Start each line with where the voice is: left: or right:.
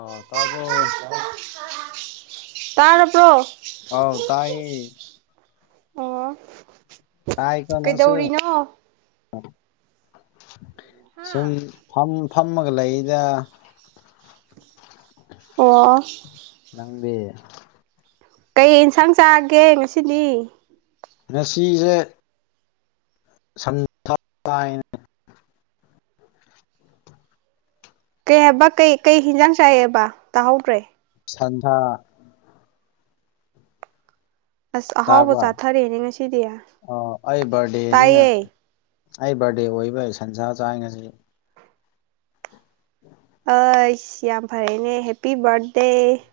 left: ꯑꯥ ꯇꯥꯕ꯭ꯔꯣ
right: ꯇꯥꯔꯔꯕ꯭ꯔꯣ
left: ꯑꯥꯎ ꯇꯥꯏꯌꯦ
right: ꯑꯣ
left: ꯇꯥꯏꯀꯣ ꯅꯪꯁꯨ
right: ꯀꯩꯗꯧꯔꯤꯅꯣ
left: ꯁꯨꯝ ꯐꯝ ꯐꯝꯃꯒ ꯂꯩꯗ
right: ꯑꯣ
left: ꯅꯪꯗꯤ
right: ꯀꯩ ꯏꯟꯁꯥꯡ ꯆꯥꯒꯦ ꯉꯁꯤꯗꯤ
left: ꯉꯁꯤꯁꯦ ꯁꯟꯁꯥ ꯆꯥꯏꯌꯦ
right: ꯀꯩ ꯍꯥꯏꯕ ꯀꯩ ꯀꯩ ꯍꯤꯟꯖꯥꯡ ꯆꯥꯏꯑꯕ ꯇꯥꯍꯧꯗ꯭ꯔꯦ
left: ꯁꯥꯟꯊꯥ
right: ꯑꯁ ꯑꯍꯥꯎꯕ
left: ꯇꯥꯕ
right: ꯆꯥꯊꯔꯦꯅꯦ ꯉꯁꯤꯗꯤ
left: ꯑꯥ ꯑꯩ ꯕꯥꯔꯗꯦꯅꯤꯅ
right: ꯇꯥꯏꯌꯦ
left: ꯑꯩ ꯕꯥꯔꯗꯦ ꯑꯣꯏꯕ ꯁꯟꯁꯥ ꯆꯥꯏ ꯉꯁꯤ
right: ꯑꯁ ꯌꯥꯝ ꯐꯔꯦꯅꯦ ꯍꯦꯄꯤ ꯕꯥꯔꯊꯗꯦ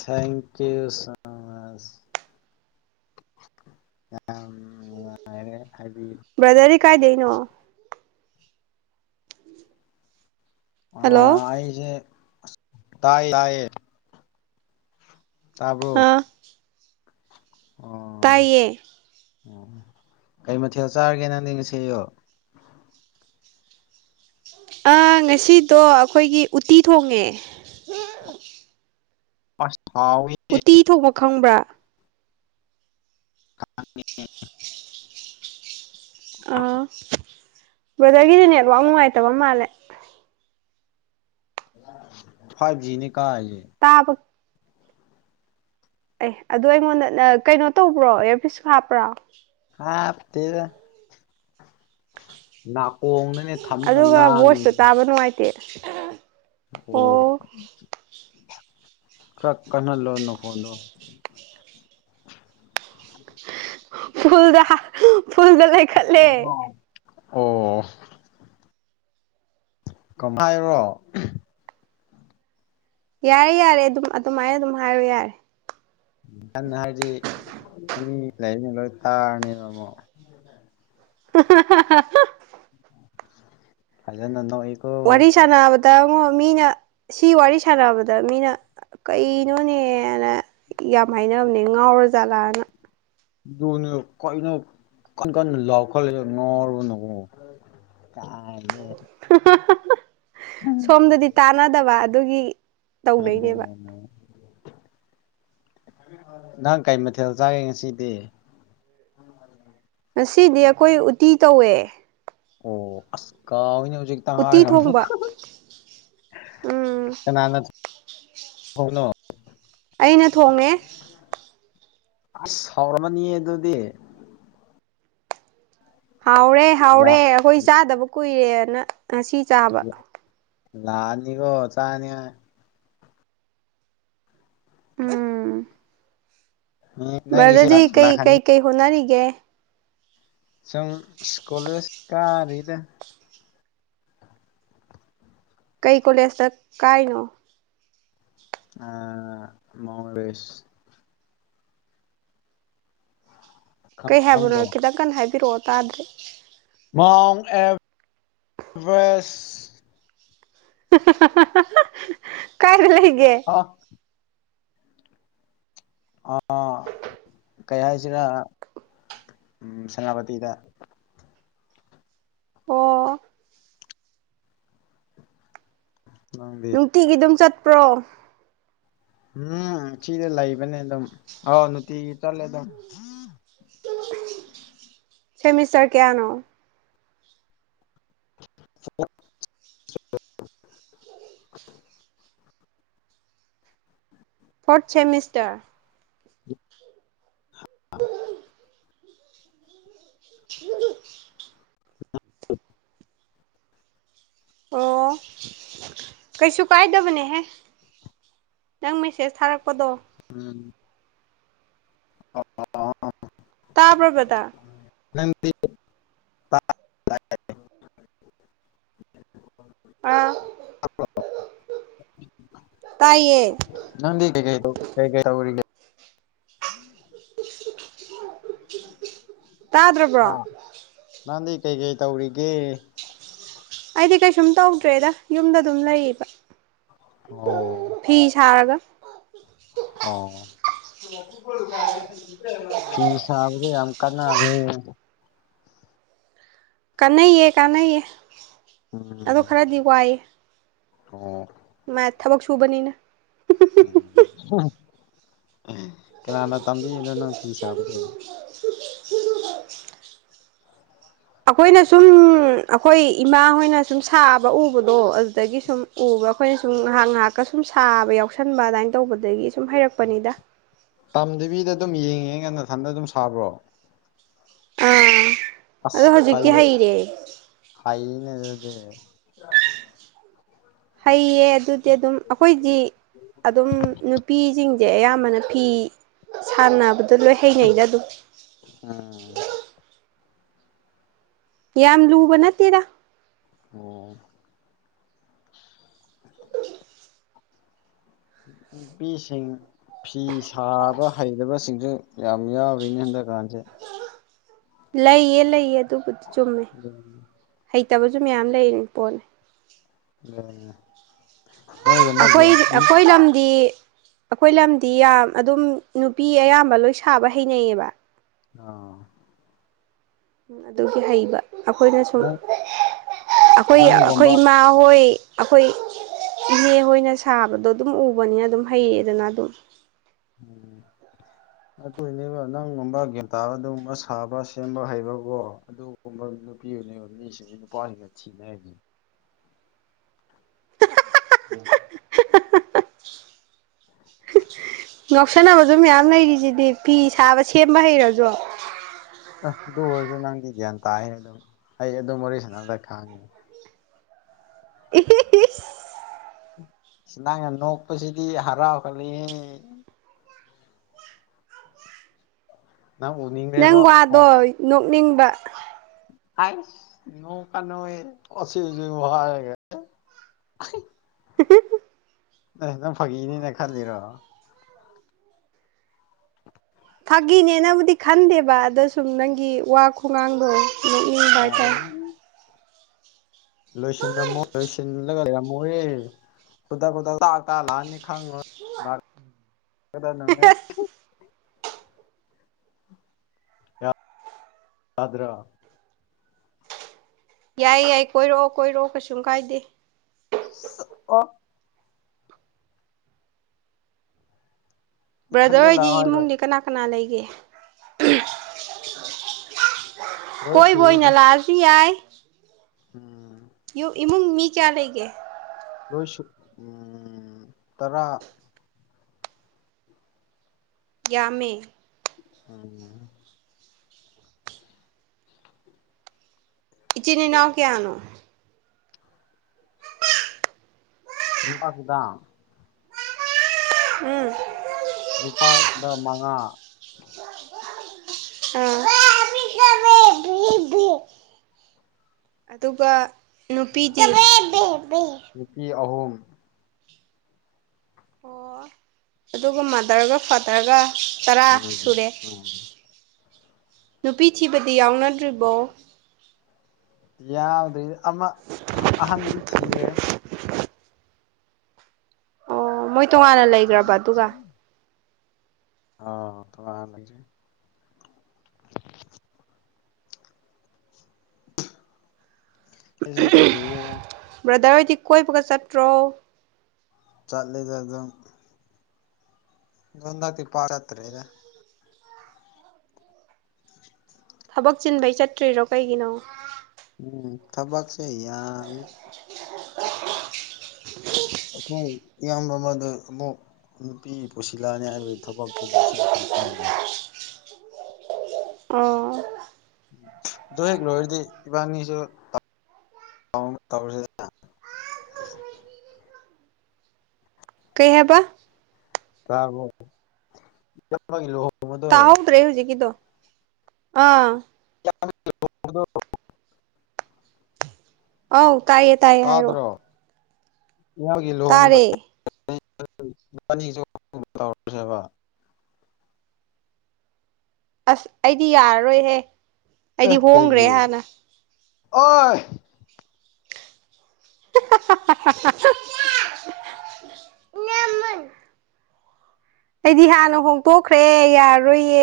left: ꯊꯦꯡꯀ꯭ ꯌꯨ ꯁꯦꯁ ꯑꯥ ꯅꯨꯉꯥꯏꯔꯦ
right: ꯕ꯭ꯔꯥꯗꯔꯗꯤ ꯀꯥꯏꯗꯩꯅꯣ ꯍꯜꯂꯣ
left: ꯑꯥ ꯑꯩꯁꯦ ꯇꯥꯏ ꯇꯥꯏꯌꯦ ꯇꯥꯕ꯭ꯔꯣ
right: ꯑꯥ
left: ꯑꯣ
right: ꯇꯥꯏꯌꯦ
left: ꯀꯩ ꯃꯊꯦꯜ ꯆꯥꯔꯒꯦ ꯅꯪꯗꯤ ꯉꯁꯤꯌꯨꯛ
right: ꯑꯥ ꯉꯁꯤꯗꯣ ꯑꯩꯈꯣꯏꯒꯤ ꯎꯠꯇꯤ ꯊꯣꯡꯉꯦ
left: ꯑꯁ ꯍꯥꯎꯋꯦ
right: ꯎꯇꯤ ꯊꯣꯡꯕ ꯈꯪꯕ꯭ꯔꯥ
left: [unintelligible]
right: ꯑꯥ ꯕ꯭ꯔꯗꯔꯒꯤꯗꯤ ꯅꯦꯠꯋꯥꯛ ꯅꯨꯡꯉꯥꯏꯇꯕ ꯃꯥꯜꯂꯦ
left: ꯐꯥꯏꯚꯖꯤꯅꯦ ꯀꯥꯏꯖꯦ
right: ꯇꯥꯕ ꯑꯦ ꯑꯗꯣ ꯑꯩꯉꯣꯟꯗ ꯀꯩꯅꯣ ꯇꯧꯕ꯭ꯔꯣ ꯏꯌꯥꯔꯄꯤꯁ ꯍꯥꯞꯄ꯭ꯔꯥ
left: ꯍꯥꯞꯇꯦꯗ ꯅꯥꯀꯣꯡꯅꯅꯦ ꯊꯝ ꯑꯒ ꯉꯥꯡꯉꯤꯖꯦ
right: ꯇ [unintelligible]
left: ꯑꯣ ꯀ꯭ꯔꯛ ꯀꯍ ꯂꯣ ꯅꯈꯣꯟꯗꯣ
right: ꯐꯜꯗ ꯐꯨꯜꯗ ꯂꯩ
left: ꯑꯣ ꯀꯃꯥꯏꯔꯣ
right: ꯌꯥꯔꯦ ꯌꯥꯔꯦ ꯑꯗꯨꯝ ꯑꯗꯨꯃꯥꯏꯅ ꯑꯗꯨꯝ ꯍꯥꯏꯔꯣ ꯌꯥꯔꯦ
left: ꯌꯥꯝꯟꯅ ꯍꯥꯏꯗꯤ ꯃꯤ ꯂꯩꯔꯤꯖꯦ ꯂꯣꯏ ꯇꯥꯔꯅꯤꯕ ꯑꯃꯨꯛ
right: [inaudible]
left: ꯐꯖꯅ ꯅꯣꯛ ꯏꯀꯣ
right: ꯇꯥꯉꯣ ꯃꯤꯅ ꯁꯤ ꯋꯥꯔꯤ ꯁꯥꯟꯅꯕꯗ ꯃꯤꯅ ꯀꯩꯅꯣꯅꯦꯅ ꯌꯥꯝ ꯍꯥꯏꯅꯕꯅꯦ ꯉꯥꯎꯔ ꯖꯥꯠꯂꯥꯅ
left: ꯑꯗꯨꯅꯤ ꯀꯣꯏꯅꯧ ꯀꯟ ꯀꯟ ꯂꯎꯈꯠꯂꯤꯁꯦ ꯉꯥꯎꯔꯕ ꯅꯪꯕꯨ
right: ꯍꯥꯍꯥꯍꯥꯍ ꯁꯣꯝꯗꯗꯤ ꯇꯥꯅꯗꯕ ꯑꯗꯨꯒꯤ ꯇꯧꯅꯩꯅꯦꯕ
left: ꯑꯗꯨꯕꯨ ꯅꯪ ꯀꯩ ꯃꯊꯦꯜ ꯆꯥꯒꯦ ꯉꯁꯤꯗꯤ
right: ꯉꯁꯤꯗꯤ ꯑꯩꯈꯣꯏ ꯎꯇꯤ ꯇꯧꯋꯦ
left: ꯑꯣ ꯑꯁ ꯀꯥꯎꯏꯅꯦ ꯍꯧꯖꯤꯛꯇ
right: ꯎꯇꯤ
left: ꯍꯥꯏꯔꯒ
right: ꯊꯣꯡꯕ
left: ꯑꯃꯨꯛꯀ
right: ꯎꯝ
left: ꯀꯅꯅꯥ ꯊꯣꯡꯉꯤꯅꯣ
right: ꯑꯩꯅ ꯊꯣꯡꯉꯦ
left: ꯑꯁ ꯍꯥꯎꯔꯝꯃꯅꯤ ꯌꯦ ꯑꯗꯨꯗꯤ
right: ꯍꯥꯎꯔꯦ ꯍꯥꯎꯔꯦ
left: ꯂꯥꯛ
right: ꯑꯩꯈꯣꯏ ꯆꯥꯗꯕ ꯀꯨꯏꯔꯦꯅ ꯉꯁꯤ ꯆꯥꯕ
left: ꯂꯥꯛꯑꯅꯤꯀꯣ ꯆꯥꯅꯤꯉꯥꯏ
right: ꯎꯝ
left: ꯅꯪꯒꯤꯁꯦ
right: ꯕꯗꯔꯗꯤ ꯀꯩ
left: ꯂꯥꯛꯈꯅꯤ
right: ꯀꯩ ꯀꯩ ꯍꯣꯠꯅꯔꯤꯒꯦ
left: ꯁꯨꯝ ꯀꯣꯂꯦꯁ ꯀꯥꯔꯤꯗ
right: ꯀꯩ ꯀꯣꯂꯦꯖꯇ ꯀꯥꯏꯅꯣ
left: ꯑ ꯃꯣ ꯔꯦꯁ ꯈꯪ
right: ꯀꯩ ꯍꯥꯏꯕꯅꯣ
left: ꯈꯪꯕ꯭ꯔꯣ
right: ꯈꯤꯇꯪ ꯀꯟꯅ ꯍꯥꯏꯕꯤꯔꯛꯑꯣ ꯇꯥꯗ꯭ꯔꯦ
left: ꯃꯥꯎꯟ ꯑꯦꯚꯦꯁ
right: ꯀꯥꯏꯗ ꯂꯩꯒꯦ
left: ꯑ ꯑꯥ ꯀꯩ ꯍꯥꯏꯁꯤꯔꯥ ꯎꯝ ꯁꯦꯅꯥꯄꯇꯤꯗ
right: ꯑꯣ
left: ꯅꯪꯗꯤ
right: ꯅꯨꯡꯇꯤꯒꯤ ꯑꯗꯨꯝ ꯆꯠꯄ꯭ꯔꯣ
left: ꯎꯝ ꯆꯤꯗ ꯂꯏꯕꯅꯦ ꯑꯗꯨꯝ ꯑꯥꯎ ꯅꯨꯡꯇꯤꯒꯤ ꯆꯠꯂꯦ ꯑꯗꯨꯝ
right: ꯁꯦꯃꯤꯁꯇꯔ ꯀꯌꯥꯅꯣ
left: [unintelligible]
right: ꯐꯣꯔꯊ ꯁꯦꯃꯤꯁꯇꯔ
left: [inaudible]
right: [unintelligible] ꯍꯤꯍꯤꯍꯤ
left: [unintelligible]
right: ꯑꯣ ꯀꯩꯁꯨ ꯀꯥꯏꯗꯕꯅꯦꯍꯦ ꯅꯪ ꯃꯦꯁꯦꯁ ꯊꯥꯔꯛꯄꯗꯣ
left: ꯎꯝ ꯑꯣ ꯑꯣ ꯑꯣ
right: ꯇꯥꯕ꯭ꯔꯣ ꯕꯗꯔ
left: [unintelligible]
right: ꯑꯥꯎ
left: ꯅꯪꯗꯤ ꯀꯩ ꯀꯩ ꯇꯧ ꯀꯩ ꯀꯩ ꯇꯧꯔꯤꯒꯦ
right: ꯇꯥꯗ꯭ꯔꯕ꯭ꯔꯣ
left: ꯍꯥ ꯅꯪꯗꯤ ꯀꯩꯀꯩ ꯇꯧꯔꯤꯒꯦ
right: ꯑꯩꯗꯤ ꯀꯩꯁꯨꯝ ꯇꯧꯗ꯭ꯔꯦꯗ ꯌꯨꯝꯗ ꯑꯗꯨꯝ ꯂꯩꯌꯦꯕ
left: ꯑꯣ
right: ꯐꯤ ꯁꯥꯥꯔꯒ
left: ꯑꯣ ꯐꯤ ꯁꯥꯕꯖꯦ ꯌꯥꯝ ꯀꯥꯟꯅꯕꯅꯤꯅꯦ
right: ꯀꯥꯟꯅꯩꯌꯦ ꯀꯥꯟꯅꯩꯌꯦ ꯑꯗꯣ
left: ꯎꯝ
right: ꯈꯔꯗꯤ ꯋꯥꯏꯑꯦ
left: ꯑꯣ
right: ꯃꯥ ꯊꯕꯛ ꯁꯨꯕꯅꯤꯅ
left: ꯀꯅꯥꯅꯣ ꯇꯝꯕꯤꯅꯣ ꯅꯪ ꯄꯤ ꯁꯥꯕꯁꯦ
right: [unintelligible] ꯑꯩꯈꯣꯏꯅ ꯁꯨꯝ ꯑꯩꯈꯣꯏ ꯏꯃꯥ ꯍꯣꯏꯅ ꯁꯨꯝ ꯁꯥꯕ ꯎꯕꯗꯣ ꯑꯗꯨꯗꯒꯤ ꯁꯨꯝ ꯎ ꯎꯔꯒ ꯑꯩꯈꯣꯏꯅ ꯁꯨꯝꯥꯏꯍ ꯉꯥꯏꯍꯥꯛꯀ ꯁꯨꯝ ꯁꯥꯕ ꯌꯥꯎꯁꯟꯕ ꯑꯗꯨꯃꯥꯏꯅ ꯇꯧꯕꯗꯒꯤ ꯁꯨꯝ ꯍꯩꯔꯛꯄꯅꯤꯗ
left: ꯅꯨꯄꯤꯗ ꯑꯗꯨꯝ ꯌꯦꯡꯉꯦ ꯉ ꯃꯊꯟꯗ ꯑꯗꯨꯝ ꯁꯥꯕ꯭ꯔꯣ
right: ꯑꯥ ꯑꯗꯣ
left: ꯑꯁ
right: ꯍꯧꯖꯤꯛꯇꯤ
left: ꯍꯩ
right: ꯍꯩꯔꯦ
left: ꯍꯩꯅꯦ ꯑꯗꯨꯗꯤ
right: ꯍꯩꯌꯦ ꯑꯗꯨꯗꯤ ꯑꯗꯨꯝ ꯑꯩꯈꯣꯏꯗꯤ ꯑꯗꯨꯝ ꯅꯨꯄꯤꯁꯤꯡ ꯗꯤ ꯑꯌꯥꯝꯕꯅ ꯐꯤ ꯁꯥꯟꯅꯕ ꯑꯗꯨ ꯂꯣꯏ ꯍꯩꯅꯩꯗ ꯑꯗꯨꯝ
left: ꯎꯝ
right: ꯌꯥꯝ ꯂꯨꯕꯅ ꯆꯠꯇꯦꯗ
left: ꯑꯣ ꯅꯨꯄꯤꯁꯤꯡ ꯐꯤ ꯁꯥꯕ ꯍꯩꯇꯕꯁꯤꯡꯁꯨ ꯌꯥꯝ ꯌꯥꯎꯔꯤꯅꯤ ꯍꯟꯗꯛꯀꯥꯟꯁꯦ
right: ꯂꯩꯌꯦ ꯂꯩꯌꯦ ꯑꯗꯨꯕꯨꯗꯤ
left: ꯑꯗꯨꯅꯤ
right: ꯂꯩꯇꯕꯁꯨ ꯃꯌꯥꯝ ꯂꯩꯔꯤꯅꯤ ꯄꯣꯠꯅꯤ
left: ꯀꯥꯏꯅ
right: ꯑꯩꯈꯣꯏ ꯑꯩꯈꯣꯏ ꯂꯝꯗꯤ ꯑꯩꯈꯣꯏ ꯂꯝꯗꯤ ꯌꯥꯝ ꯑꯗꯨꯝ ꯅꯨꯄꯤ ꯑꯌꯥꯝꯕ ꯂꯣꯏ ꯁꯥꯕ ꯍꯩꯅꯩꯌꯦꯕ
left: ꯉꯥꯎ
right: ꯎꯝ ꯑꯗꯨꯒꯤ ꯍꯩꯕ ꯑꯩꯈꯣꯏꯅ ꯁꯨꯝ
left: ꯅꯪ
right: ꯑꯩꯈꯣꯏ ꯑꯩꯈꯣꯏ
left: ꯅꯪꯒꯨꯝꯕ
right: ꯏꯃꯥ ꯍꯣꯏ ꯑꯩꯈꯣꯏ ꯏꯅꯦ ꯍꯣꯏꯅ ꯁꯥꯕꯗꯣ ꯑꯗꯨꯝ ꯎꯕꯅꯤꯅ ꯑꯗꯨꯝ ꯍꯩꯌꯦꯗꯅ ꯑꯗꯨꯝ
left: ꯎꯝ ꯑꯗꯨꯏꯅꯦꯕ ꯅꯪꯒꯨꯝꯕ ꯒ꯭ꯌꯥꯟꯇꯥꯕ ꯑꯗꯨꯒꯨꯝꯕ ꯁꯥꯕ ꯁꯦꯝꯕ ꯍꯩꯕꯀꯣ ꯑꯗꯨꯒꯨꯝꯕ ꯅꯨꯄꯤ [unintelligible] ꯃꯤꯁꯤꯡ ꯅꯨꯄꯥꯁꯤꯡꯒ ꯊꯤꯕꯅꯦ ꯍꯥꯏꯖꯤꯅꯤ
right: ꯉꯧꯁꯟꯅꯕꯖꯨ ꯃꯤꯌꯥꯝ ꯂꯩꯔꯤꯁꯤꯗꯤ ꯐꯤ ꯁꯥꯕ ꯁꯦꯝꯕ ꯍꯩꯔꯖꯨ
left: ꯑ ꯑꯗꯨ ꯑꯣꯏꯔꯖꯨ ꯅꯪꯗꯤ ꯒ꯭ꯌꯥꯟ ꯇꯥꯏꯌꯦ ꯑꯗꯨꯝ ꯑꯩ ꯑꯗꯨ ꯋꯥꯔꯤꯔꯤ ꯁꯥꯟꯅꯕꯗ ꯈꯪꯉꯤ
right: [unintelligible]
left: ꯑꯁ ꯅꯪꯅ ꯅꯣꯛꯄꯁꯤꯗꯤ ꯍꯔꯥꯎꯍꯜꯂꯤ ꯅꯪ
right: ꯅꯪ
left: ꯎꯅꯤꯡꯈ꯭ꯔꯦꯕꯣ
right: ꯋꯥꯗꯣ ꯅꯣꯛꯅꯤꯡꯕ
left: ꯍꯥꯏꯁ ꯅꯣꯛꯀꯅꯣꯍꯦ [unintelligible] ꯍꯁꯏꯔꯒ
right: [unintelligible]
left: ꯅ ꯅꯪ ꯐꯥꯒꯤꯅꯤꯅ ꯈꯜꯂꯤꯔꯣ
right: ꯐꯥꯒꯤꯅꯦꯅꯕꯨꯗꯤ ꯈꯟꯗꯦꯕ ꯑꯗ ꯁꯨꯝ ꯅꯪꯒꯤ ꯋꯥ ꯈꯨꯉꯥꯡꯗꯣꯗꯣ ꯅꯣꯛꯅꯤꯡꯕ ꯍꯥꯏꯇꯥꯔꯦ
left: ꯂꯣꯏꯁꯤꯟꯂꯝꯃꯣ ꯂꯣꯏꯁꯤꯂꯒ ꯂꯩꯔꯝꯃꯣ ꯍꯣꯏꯌꯦ ꯈꯨꯗꯛ ꯈꯨꯗꯛ ꯇ ꯇ ꯂꯥꯛꯑꯅꯤ ꯈꯪꯕ ꯀꯗ [unintelligible] ꯇꯥꯗ꯭ꯔꯣ
right: ꯌꯥꯏ ꯌꯥꯏ ꯀꯣꯏꯔꯛꯑꯣ ꯀꯣꯏꯔꯛꯑꯣ ꯀꯩꯁꯨ ꯀꯥꯏꯗꯦ
left: ꯑꯣ
right: ꯕ꯭ꯔꯗꯔ
left: ꯏꯊꯟꯗ
right: ꯍꯣꯏꯗꯤ
left: ꯂꯥꯛꯑꯣ ꯍꯥꯏꯔꯣꯏ
right: ꯏꯃꯨꯡꯗꯤ ꯀꯅꯥ ꯀꯅꯥ ꯂꯩꯒꯦ
left: ꯂꯣꯏ
right: ꯀꯣꯏꯕ ꯑꯣꯏꯅ
left: ꯁꯨꯏꯗ
right: ꯂꯥꯛꯑꯁꯨ ꯌꯥꯏ
left: ꯎꯝ
right: ꯌꯨ ꯏꯃꯨꯡ ꯃꯤ ꯀꯌꯥ ꯂꯩꯒꯦ
left: ꯂꯣꯏ ꯁꯨ ꯎꯝ ꯇꯔꯥ
right: ꯌꯥꯝꯃꯦ
left: ꯎꯝ
right: ꯏꯆꯤꯟ ꯏꯅꯥꯎ ꯀꯌꯥꯅꯣ
left: ꯅꯨꯄꯥ [unintelligible]
right: ꯎꯝ
left: ꯅꯨꯨꯄꯥꯗ ꯃꯉꯥ
right: ꯑ [unintelligible] [unintelligible] ꯑꯗꯨꯒ ꯅꯨꯄꯤꯗꯤ
left: ꯅꯨꯄꯤ [inaudible]
right: ꯑꯣ ꯑꯗꯨꯒ ꯃꯥꯗꯔꯒ ꯐꯥꯗꯔꯒ ꯇꯔꯥ
left: ꯎꯝ
right: ꯁꯨꯔꯦ
left: ꯎꯝ
right: ꯅꯨꯄꯤ ꯊꯤꯕ ꯗꯤ ꯌꯥꯎꯅꯗ꯭ꯔꯤꯕꯣ
left: ꯌꯥꯎꯗ꯭ꯔꯤ ꯑꯃ ꯑꯍꯟꯗꯤ ꯊꯤꯔꯦ
right: ꯑꯣ ꯃꯣꯏ ꯇꯣꯉꯥꯟꯅ ꯂꯩꯒ꯭ꯔꯕ ꯑꯗꯨꯒ
left: ꯑ [unintelligible] ꯑꯩꯁꯨ ꯀꯨꯏꯔꯣꯏꯕ
right: ꯕ꯭ꯔꯗꯔ ꯍꯣꯏꯗꯤ ꯀꯣꯏꯕꯒ ꯆꯠꯇ꯭ꯔꯣ
left: ꯆꯠꯂꯤꯗ ꯑꯗꯨꯝ [unintelligible] ꯄꯥꯔꯛꯇ꯭ꯔꯦꯗ
right: ꯊꯕꯛ ꯆꯤꯟꯕꯩ ꯆꯠꯇ꯭ꯔꯤꯔꯣ ꯀꯩꯒꯤꯅꯣ
left: ꯎꯝ ꯊꯕꯛꯁꯦ ꯌꯥꯝꯃꯦ
right: [unintelligible]
left: ꯑꯩꯈꯣꯏ ꯏꯌꯥꯝꯕ ꯑꯃꯗ ꯑꯃꯨꯛ ꯅꯨꯄꯤ ꯄꯨꯣꯁꯂꯛꯑꯅꯤ ꯍꯥꯏꯕ ꯊꯕꯛ ꯐꯧꯠꯝꯁꯤꯡ ꯐꯪꯍꯟꯅꯤꯡꯉꯤ
right: ꯑꯣ
left: ꯑꯗꯨ ꯍꯦꯛ ꯂꯣꯏꯔꯗꯤ ꯏꯕꯥꯅꯤꯁꯨ ꯀꯥꯎ ꯑꯃ [unintelligible]
right: ꯀꯩ ꯍꯥꯏꯕ
left: ꯇ ꯆꯠꯂꯣ [unintelligible]
right: ꯇꯥꯍꯧꯗ꯭ꯔꯦ ꯍꯧꯖꯤꯀꯤꯗꯣ ꯑꯥ
left: [unintelligible]
right: ꯑꯥꯎ ꯇꯥꯏꯌꯦ ꯇꯥꯏꯌꯦ ꯍꯥꯏꯌꯣ
left: ꯇꯥꯗ꯭ꯔꯣ ꯏꯌꯥꯝꯕꯒꯤ ꯂꯨꯍꯣꯡꯕꯗꯣ ꯍꯦꯛ ꯂꯣꯏꯕꯒꯥ ꯏꯕꯅꯤꯒꯤꯁꯨ ꯂꯨꯍꯣꯡꯅꯕ ꯇꯧꯔꯁꯦꯕ
right: ꯑꯁ ꯑꯩꯗꯤ ꯌꯥꯔꯔꯣꯏꯍꯦ
left: ꯑꯦ
right: ꯑꯩꯗꯤ ꯍꯣꯡꯈ꯭ꯔꯦ
left: ꯀꯩꯒꯤ
right: ꯍꯥꯟꯅ
left: ꯑꯣꯏ
right: ꯍꯥꯍꯥꯍꯥ ꯅꯃꯥ ꯑꯩꯗꯤ ꯍꯥꯟꯅ ꯍꯣꯡꯇꯣꯛꯈ꯭ꯔꯦ ꯌꯥꯔꯣꯏꯌꯦ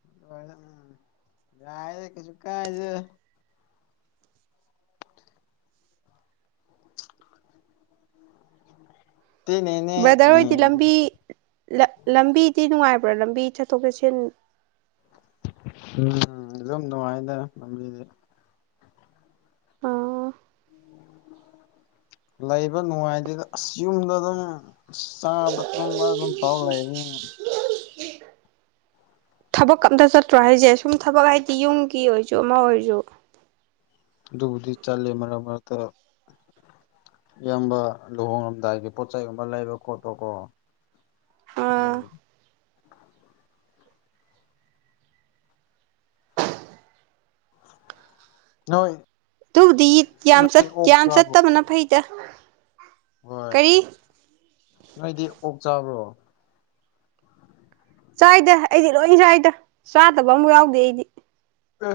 left: ꯑ ꯀ ꯆꯗ [unintelligible] ꯇꯦꯅꯦꯅꯦ
right: ꯕ꯭ꯔꯗꯔ
left: ꯅꯦ
right: ꯍꯣꯏꯗꯤ
left: ꯎꯝ
right: ꯂꯝꯕꯤ ꯂꯝꯕꯤꯗꯤ ꯅꯨꯡꯉꯥꯏꯕ ꯂꯝꯕꯤ ꯆꯠꯊꯣꯛ ꯆꯠꯁꯤꯟ
left: ꯎꯝ ꯑꯗꯨꯝ ꯅꯨꯡꯉꯥꯏꯅ ꯂꯝꯕꯤꯗꯤ
right: ꯑꯣ
left: ꯂꯩꯕ ꯅꯨꯡꯉꯥꯏꯇꯦꯗ ꯑꯁ ꯌꯨꯝꯗ ꯑꯗꯨꯝ ꯆꯥꯕ ꯇꯨꯝꯕ ꯑꯗꯨ ꯇꯧ ꯂꯩꯕꯅꯤꯅꯥ
right: ꯊꯕꯛꯀ ꯝꯇ ꯆꯠꯇ꯭ꯔꯣ ꯍꯥꯏꯁꯦ ꯁꯨꯝ ꯊꯕꯛ ꯍꯥꯏꯗꯤ ꯌꯨꯝꯒꯤ ꯑꯣꯏꯔꯁꯨ ꯑꯃ ꯑꯣꯏꯔꯁꯨ
left: ꯑꯗꯨꯕꯨꯗꯤ ꯆꯠꯂꯦ ꯃꯔꯛ ꯃꯔꯛꯇ ꯏꯌꯥꯝꯕ ꯂꯨꯍꯣꯡꯉꯝꯗꯥꯏꯒꯤ ꯄꯣꯠꯆꯩꯒꯨꯝꯕ ꯂꯩꯕ ꯈꯣꯠꯄ ꯀꯣ
right: ꯑꯥ
left: ꯎꯝ ꯅꯣꯏ
right: ꯑꯗꯨꯕꯨꯗꯤ ꯌꯥꯝ
left: ꯑꯣꯛ
right: ꯌꯥꯝ
left: ꯆꯥꯕ꯭ꯔꯣ
right: ꯆꯠꯇꯕꯅ ꯐꯩꯗ
left: ꯍꯣꯏ
right: ꯀꯔꯤ
left: ꯅꯣꯏꯗꯤ ꯑꯣꯛ ꯆꯥꯕ꯭ꯔꯣ
right: ꯆꯥꯏꯗ ꯑꯩꯗꯤ ꯂꯣꯏ ꯆꯥꯏꯗ ꯆꯥꯗꯕ ꯑꯃꯨꯛ ꯌꯥꯎꯗꯦ ꯑꯩꯗꯤ
left: ꯑꯦ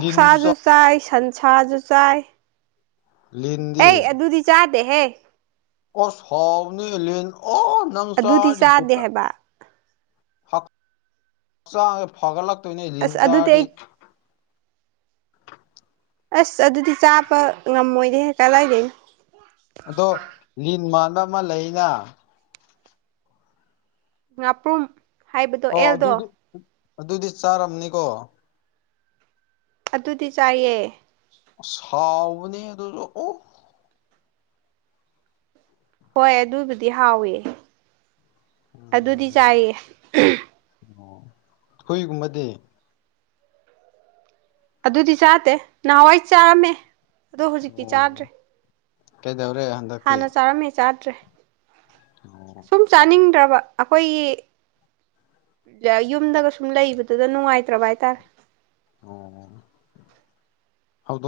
left: ꯂꯤꯟꯁꯨ ꯆꯥ
right: ꯆꯥꯏ ꯁꯟꯁꯥꯁꯨ ꯆꯥꯏ
left: ꯂꯤꯟꯗꯤ
right: ꯑꯩ ꯑꯗꯨꯗꯤ ꯆꯥꯗꯦꯍꯦ
left: ꯑꯣꯁ ꯍꯥꯎꯅꯤ ꯂꯤꯟ ꯑꯣ ꯅꯪ
right: ꯑꯗꯨꯗꯤ
left: ꯆꯔꯥꯗꯤ
right: ꯆꯥꯗꯦ
left: ꯕꯤꯇꯥ
right: ꯍꯥꯏꯕ
left: ꯍꯛꯆ ꯐꯒꯜꯂꯛꯛꯇꯣꯏꯅꯦ ꯂꯤꯟ
right: ꯑꯁ ꯑꯗꯨꯗꯤ
left: ꯆꯔꯗꯤ
right: ꯑꯩ ꯑꯁ ꯑꯗꯨꯗꯤ ꯆꯥꯕ ꯉꯝꯃꯣꯏ ꯍꯦ ꯀꯗꯥꯏꯗꯩꯅꯣ
left: ꯑꯗꯣ ꯂꯤꯟ ꯃꯥꯟꯕ ꯑꯃ ꯂꯩꯅ
right: ꯉꯥꯄ꯭ꯔꯨꯝ ꯍꯥꯏꯕꯗꯣ
left: ꯑꯣ
right: ꯑꯦꯜꯗꯣ
left: ꯑꯗꯨꯗꯤ ꯑꯗꯨꯗꯤ ꯆꯥꯔꯝꯅꯤꯀꯣ
right: ꯑꯗꯨꯗꯤ ꯆꯥꯏꯌꯦ
left: ꯁꯥꯥꯎꯥꯎꯅꯤ ꯑꯗꯨꯁꯨ ꯑꯣ
right: ꯍꯣꯏ ꯑꯗꯨꯕꯨꯗꯤ ꯍꯥꯎꯋꯦ ꯑꯗꯨꯗꯤ
left: ꯎꯝ
right: ꯆꯥꯏꯌꯦ
left: ꯑꯣ ꯍꯨꯏ ꯒꯨꯝꯕꯗꯤ
right: ꯑꯗꯨꯗꯤ ꯆꯥꯇꯦ ꯅꯍꯥꯟꯋꯥꯏ ꯆꯥꯔꯝꯃꯦ ꯑꯗꯣ ꯍꯧꯖꯤꯛꯇꯤ
left: ꯑꯣ
right: ꯆꯥꯗ꯭ꯔꯦ
left: ꯀꯩꯗꯧꯔꯦ ꯍꯟꯗꯛꯇꯤ
right: ꯍꯥꯟꯅ ꯆꯥꯔꯝꯃꯦ ꯆꯥꯗ꯭ꯔꯦ
left: ꯑꯣ
right: ꯁꯨꯝ ꯆꯥꯅꯤꯡꯗ꯭ꯔꯕ ꯑꯩꯈꯣꯏꯒꯤ ꯌꯨꯝꯗꯒ ꯁꯨꯝ ꯂꯩꯕꯗꯨꯗ ꯅꯨꯡꯉꯥꯏꯇ꯭ꯔꯕ ꯍꯥꯏꯇꯥꯔꯦ
left: ꯑꯣ ꯍꯧ